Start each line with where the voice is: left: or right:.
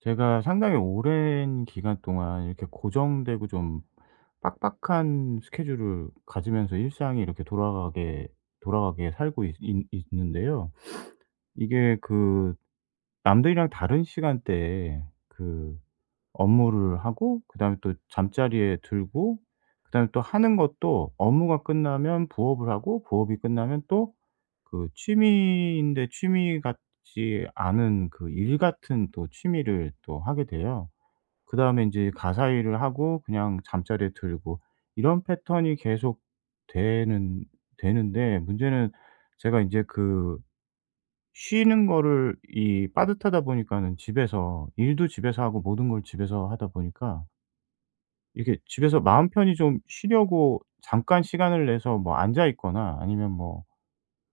right: 제가 상당히 오랜 기간 동안 이렇게 고정되고 좀 빡빡한 스케줄을 가지면서 일상이 이렇게 돌아가게 살고 있는데요. 이게 그 남들이랑 다른 시간대에 그 업무를 하고, 그다음에 또 잠자리에 들고, 그다음에 또 하는 것도 업무가 끝나면 부업을 하고, 부업이 끝나면 또 그 취미인데 취미 같지 않은 그 일 같은 또 취미를 또 하게 돼요. 그다음에 이제 가사 일을 하고 그냥 잠자리에 들고, 이런 패턴이 계속 되는 되는데, 문제는 제가 인제 그 쉬는 거를 이 빠듯하다 보니까는 집에서 일도 집에서 하고 모든 걸 집에서 하다 보니까, 이렇게 집에서 마음 편히 좀 쉬려고 잠깐 시간을 내서 뭐 앉아 있거나 아니면 뭐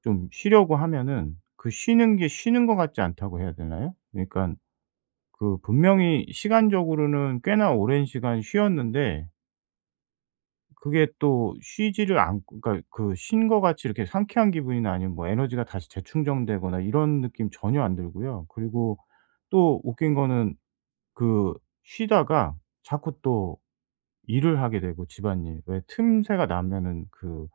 right: 좀 쉬려고 하면은, 그 쉬는 게 쉬는 것 같지 않다고 해야 되나요? 그러니깐 그 분명히 시간적으로는 꽤나 오랜 시간 쉬었는데 그게 또 쉬지를 않고, 그러니까 그 쉰 것 같이 이렇게 상쾌한 기분이나 아니면 뭐 에너지가 다시 재충전되거나 이런 느낌 전혀 안 들고요. 그리고 또 웃긴 거는, 그 쉬다가 자꾸 또 일을 하게 되고, 집안일. 왜 틈새가 나면은 그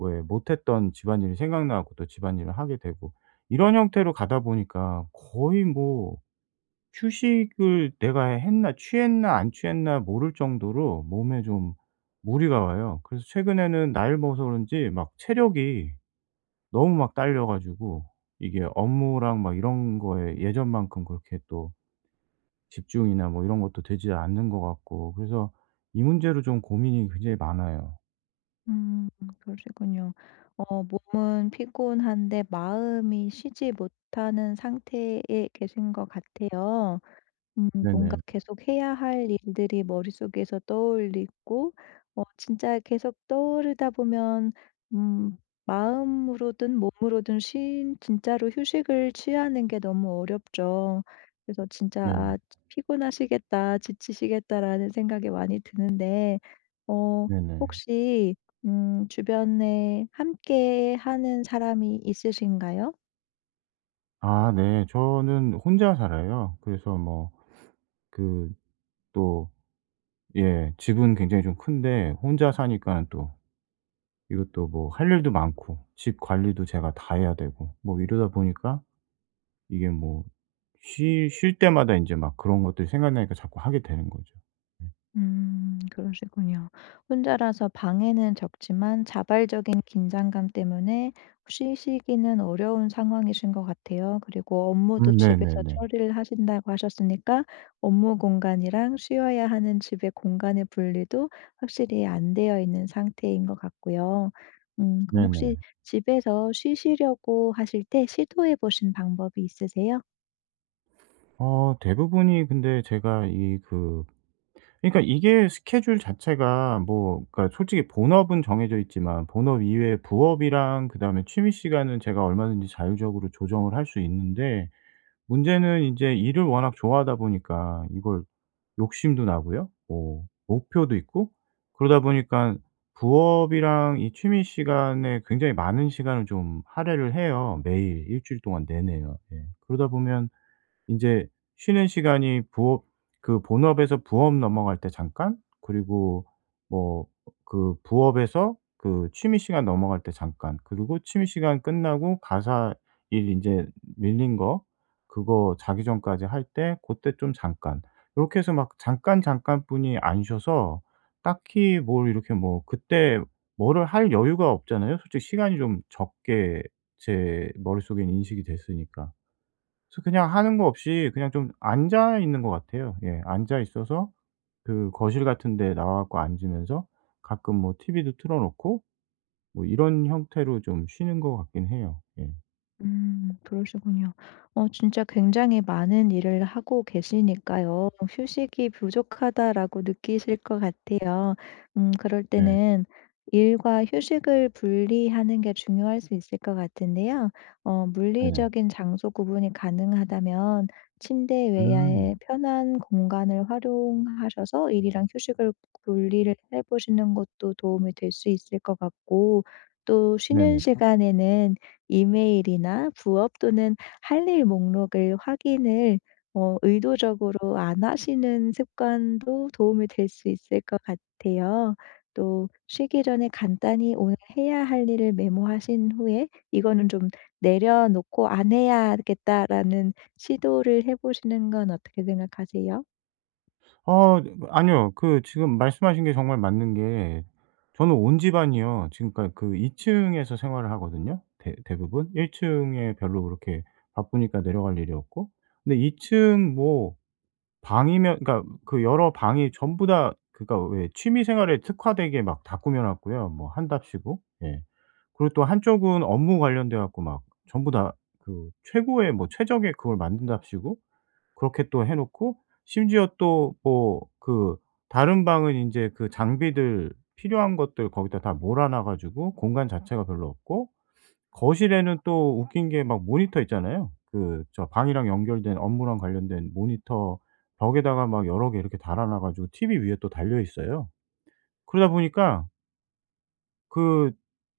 right: 왜 못했던 집안일이 생각나고 또 집안일을 하게 되고, 이런 형태로 가다 보니까 거의 뭐 휴식을 내가 했나, 취했나 안 취했나 모를 정도로 몸에 좀 무리가 와요. 그래서 최근에는 나이를 먹어서 그런지 막 체력이 너무 막 딸려 가지고, 이게 업무랑 막 이런 거에 예전만큼 그렇게 또 집중이나 뭐 이런 것도 되지 않는 것 같고, 그래서 이 문제로 좀 고민이 굉장히 많아요.
left: 음 그러시군요. 몸은 피곤한데 마음이 쉬지 못하는 상태에 계신 것 같아요. 뭔가
right: 네네.
left: 계속 해야 할 일들이 머릿속에서 떠올리고 진짜 계속 떠오르다 보면 음 마음으로든 몸으로든 쉰 진짜로 휴식을 취하는 게 너무 어렵죠. 그래서 진짜
right: 네네.
left: '아 피곤하시겠다. 지치시겠다.'라는 생각이 많이 드는데 어
right: 네네.
left: 혹시 주변에 함께 하는 사람이 있으신가요?
right: 아, 네. 저는 혼자 살아요. 그래서 뭐 그 또, 예, 집은 굉장히 좀 큰데 혼자 사니까는 또 이것도 뭐 할 일도 많고 집 관리도 제가 다 해야 되고, 뭐 이러다 보니까 이게 뭐 쉬 쉴 때마다 인제 막 그런 것들이 생각나니까 자꾸 하게 되는 거죠. 네.
left: 그러시군요. 혼자라서 방해는 적지만 자발적인 긴장감 때문에 쉬시기는 어려운 상황이신 것 같아요. 그리고 업무도
right: 음,
left: 집에서
right: 네네네.
left: 처리를 하신다고 하셨으니까 업무 공간이랑 쉬어야 하는 집의 공간의 분리도 확실히 안 되어 있는 상태인 것 같고요. 그럼 혹시
right: 네네.
left: 집에서 쉬시려고 하실 때 시도해 보신 방법이 있으세요?
right: 어, 대부분이 근데 제가 이 그 그러니까 이게 스케줄 자체가, 뭐 그러니까 솔직히 본업은 정해져 있지만 본업 이외에 부업이랑 그다음에 취미 시간은 제가 얼마든지 자율적으로 조정을 할 수 있는데, 문제는 인제 일을 워낙 좋아하다 보니까 이걸 욕심도 나고요. 뭐 목표도 있고 그러다 보니까 부업이랑 이 취미 시간에 굉장히 많은 시간을 좀 할애를 해요, 매일 일 주일 동안 내내요. 예. 그러다 보면 인제 쉬는 시간이, 부업, 그 본업에서 부업 넘어갈 때 잠깐, 그리고 뭐 그 부업에서 그 취미 시간 넘어갈 때 잠깐, 그리고 취미 시간 끝나고 가사 일 인제 밀린 거 그거 자기 전까지 할 때 고때 좀 잠깐, 요렇게 해서 막 잠깐 잠깐뿐이 안 쉬어서, 딱히 뭘 이렇게 뭐 그때 뭐를 할 여유가 없잖아요. 솔직히 시간이 좀 적게 제 머릿속엔 인식이 됐으니까. 그래서 그냥 하는 거 없이 그냥 좀 앉아 있는 것 같아요. 예. 앉아 있어서 그 거실 같은 데 나와 갖고 앉으면서, 가끔 뭐티비도 틀어 놓고 뭐 이런 형태로 좀 쉬는 것 같긴 해요. 예.
left: 그러시군요. 진짜 굉장히 많은 일을 하고 계시니까요. '휴식이 부족하다.'라고 느끼실 것 같아요. 그럴
right: 네.
left: 때는 일과 휴식을 분리하는 게 중요할 수 있을 것 같은데요.
right: 네네.
left: 물리적인 장소 구분이 가능하다면 침대
right: 음.
left: 외야의 편한 공간을 활용하셔서 일이랑 휴식을 분리를 해 보시는 것도 도움이 될 수 있을 것 같고 또 쉬는
right: 네네.
left: 시간에는 이메일이나 부업 또는 할 일 목록을 확인을 의도적으로 안 하시는 습관도 도움이 될 수 있을 것 같아요. 또 쉬기 전에 간단히 오늘 해야 할 일을 메모하신 후에 '이거는 좀 내려놓고 안 해야겠다.'라는 시도를 해 보시는 건 어떻게 생각하세요?
right: 어, 아니요. 그 지금 말씀하신 게 정말 맞는 게, 저는 온 집안이요, 지금까지 그 2 층에서 생활을 하거든요, 대 대부분. 1 층에 별로 그렇게 바쁘니까 내려갈 일이 없고. 근데 2층뭐 방이면, 그러니까 그 여러 방이 전부 다, 그러니까 왜 취미 생활에 특화되게 막 다 꾸며 놨고요, 뭐 한답시고. 예. 그리고 또 한쪽은 업무 관련돼 갖고 막 전부 다 그 최고의, 뭐 최적의 그걸 만든답시고 그렇게 또 해 놓고, 심지어 또 뭐 그 다른 방은 인제 그 장비들 필요한 것들 거기다 다 몰아 놔 가지고 공간 자체가 별로 없고, 거실에는 또 웃긴 게 막 모니터 있잖아요. 그 저 방이랑 연결된 업무랑 관련된 모니터, 벽에다가 막 여러 개 이렇게 달아 놔 가지고 TV 위에 또 달려 있어요. 그러다 보니까 그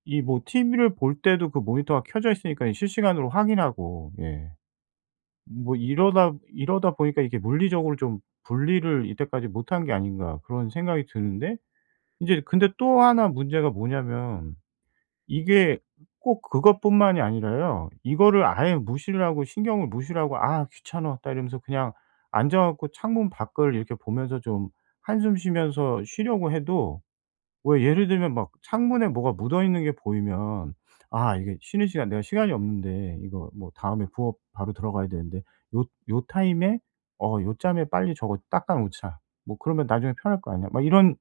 right: 이 뭐 TV를 볼 때도 그 모니터가 켜져 있으니까 이 실시간으로 확인하고. 예. 뭐 이러다 보니까 이게 '물리적으로 좀 분리를 이때까지 못한 게 아닌가.' 그런 생각이 드는데, 인제 근데 또 하나 문제가 뭐냐면, 이게 꼭 그것뿐만이 아니라요. 이거를 아예 무시를 하고, 신경을 무시를 하고 '아, 귀찮아.'다 이러면서 그냥 앉아 갖고 창문 밖을 이렇게 보면서 좀 한숨 쉬면서 쉬려고 해도, 왜 예를 들면 막 창문에 뭐가 묻어 있는 게 보이면 '아, 이게 쉬는 시간 내가 시간이 없는데, 이거 뭐 다음에 부업 바로 들어가야 되는데 요 요 타임에 요짬에 빨리 저거 닦아 놓자. 뭐 그러면 나중에 편할 거 아니야.' 막 이런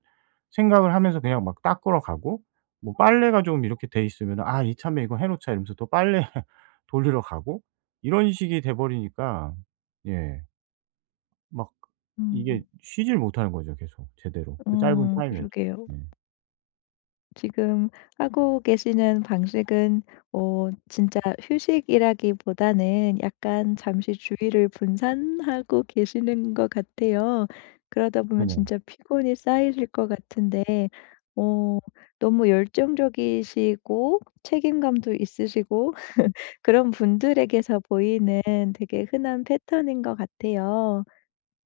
right: 생각을 하면서 그냥 막 닦으러 가고, 뭐 빨래가 좀 이렇게 돼 있으면 '아, 이참에 이거 해 놓자.' 이러면서 또 빨래 돌리러 가고, 이런 식이 돼 버리니까. 예. 막 이게
left: 음.
right: 쉬질 못하는 거죠, 계속 제대로. 그 짧은 타임에도.
left: 그러게요.
right: 예.
left: 지금 하고 계시는 방식은 진짜 휴식이라기보다는 약간 잠시 주의를 분산하고 계시는 것 같아요. 그러다 보면
right: 네네.
left: 진짜 피곤이 쌓이실 것 같은데 어 너무 열정적이시고 책임감도 있으시고 그런 분들에게서 보이는 되게 흔한 패턴인 것 같아요.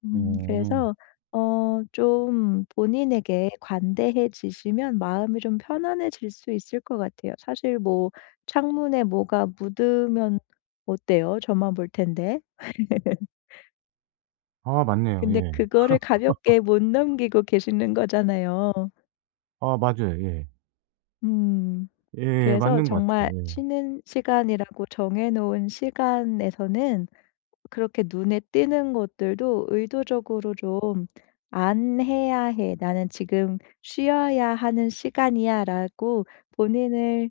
right: 어.
left: 그래서 좀 본인에게 관대해지시면 마음이 좀 편안해질 수 있을 것 같아요. 사실 뭐 창문에 뭐가 묻으면 어때요? 저만 볼 텐데.
right: 아, 맞네요.
left: 근데
right: 예.
left: 그거를 가볍게 못 넘기고 계시는 거잖아요.
right: 아, 맞아요. 예.
left: 음.
right: 예예.
left: 그래서
right: 맞는 것
left: 정말
right: 같아요. 예.
left: 쉬는 시간이라고 정해 놓은 시간에서는 그렇게 눈에 띄는 것들도 의도적으로 좀 "안 해야 해. 나는 지금 쉬어야 하는 시간이야."라고 본인을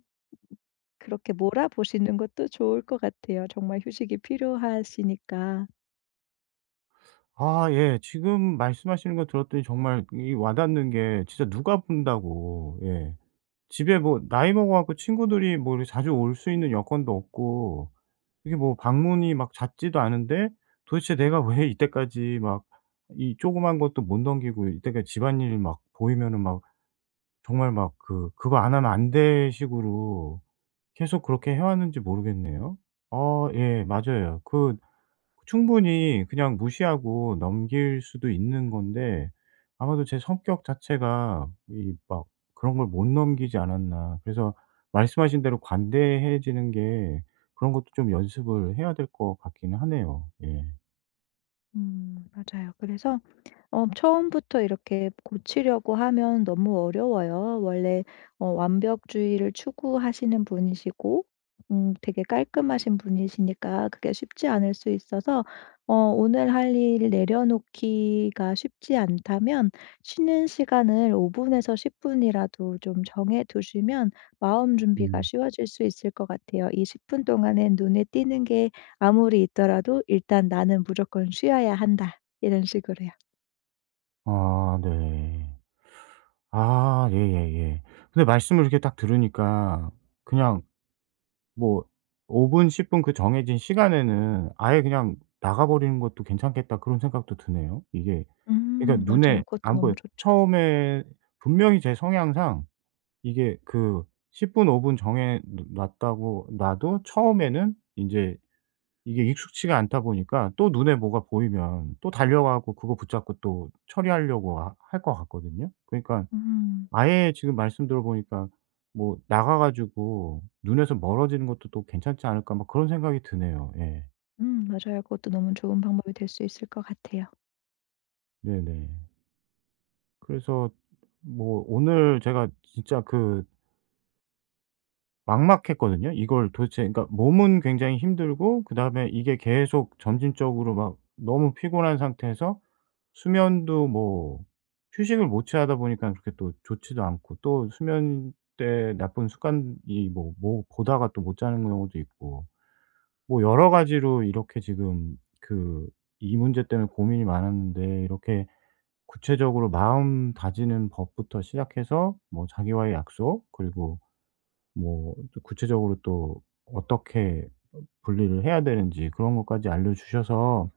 left: 그렇게 몰아보시는 것도 좋을 것 같아요 정말 휴식이 필요하시니까.
right: 아, 예. 지금 말씀하시는 거 들었더니 정말 이 와 닿는 게, 진짜 누가 본다고. 예. 집에 뭐 나이 먹어 갖고 친구들이 뭐 이렇게 자주 올 수 있는 여건도 없고, 이게 뭐 방문이 막 잦지도 않은데, 도대체 내가 왜 이때까지 막 이 조그만 것도 못 넘기고, 이때까지 집안일 막 보이면은 막 정말 막 그거 안 하면 안 돼 식으로 계속 그렇게 해 왔는지 모르겠네요. 아, 예, 맞아요. 그 충분히 그냥 무시하고 넘길 수도 있는 건데, 아마도 제 성격 자체가 이 막 그런 걸 못 넘기지 않았나. 그래서 말씀하신 대로 관대해지는 게, 그런 것도 좀 연습을 해야 될 것 같기는 하네요. 예.
left: 맞아요. 그래서 처음부터 이렇게 고치려고 하면 너무 어려워요. 원래 완벽주의를 추구하시는 분이시고 되게 깔끔하신 분이시니까 그게 쉽지 않을 수 있어서 오늘 할 일 내려놓기가 쉽지 않다면 쉬는 시간을 5 분에서 10 분이라도 좀 정해 두시면 마음 준비가
right: 음.
left: 쉬워질 수 있을 것 같아요. 이 10분 동안에 눈에 띄는 게 아무리 있더라도 '일단 나는 무조건 쉬어야 한다.' 이런 식으로요.
right: 아, 네. 아, 예, 예예. 근데 말씀을 이렇게 딱 들으니까, 그냥 뭐 5 분, 10분 그 정해진 시간에는 아예 그냥 나가 버리는 것도 괜찮겠다, 그런 생각도 드네요. 이게 그러니까
left: 맞아요.
right: 눈에
left: 그것도
right: 안
left: 너무
right: 보여요,
left: 좋죠.
right: 처음에. 분명히 제 성향상 이게 그 10 분, 5분 정해 놓 놨다고 놔도, 처음에는 인제 이게 익숙치가 않다 보니까 또 눈에 뭐가 보이면 또 달려가고, 그거 붙잡고 또 처리하려고 하 할 것 같거든요. 그러니까
left: 음.
right: 아예, 지금 말씀 들어보니까 뭐 나가 가지고 눈에서 멀어지는 것도 또 '괜찮지 않을까.' 막 그런 생각이 드네요. 예.
left: 맞아요. 그것도 너무 좋은 방법이 될 수 있을 것 같아요.
right: 네네. 그래서 뭐 오늘 제가 진짜 그 막막했거든요. 이걸 도대체, 그러니까 몸은 굉장히 힘들고 그다음에 이게 계속 점진적으로 막 너무 피곤한 상태에서, 수면도 뭐 휴식을 못 취하다 보니까 그렇게 또 좋지도 않고, 또 수면 때 나쁜 습관이 뭐 보다가 또 못 자는 경우도 있고, 뭐 여러 가지로 이렇게 지금 그 이 문제 때문에 고민이 많았는데, 이렇게 구체적으로 마음 다지는 법부터 시작해서 뭐 자기와의 약속, 그리고 뭐 또 구체적으로 또 어떻게 분리를 해야 되는지 그런 것까지 알려주셔서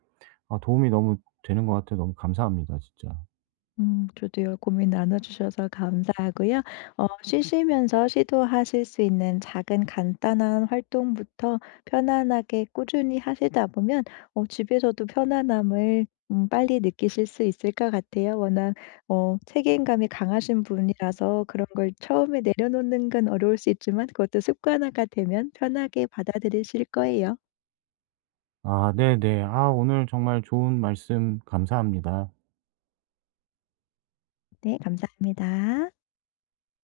right: 아, 도움이 너무 되는 것 같아요. 너무 감사합니다, 진짜.
left: 저도요 고민 나눠 주셔서 감사하고요. 쉬시면서 시도하실 수 있는 작은 간단한 활동부터 편안하게 꾸준히 하시다 보면 집에서도 편안함을 빨리 느끼실 수 있을 것 같아요. 워낙 책임감이 강하신 분이라서 그런 걸 처음에 내려놓는 건 어려울 수 있지만 그것도 습관화가 되면 편하게 받아들이실 거예요.
right: 아, 네네. 아, 오늘 정말 좋은 말씀 감사합니다.
left: 네, 감사합니다.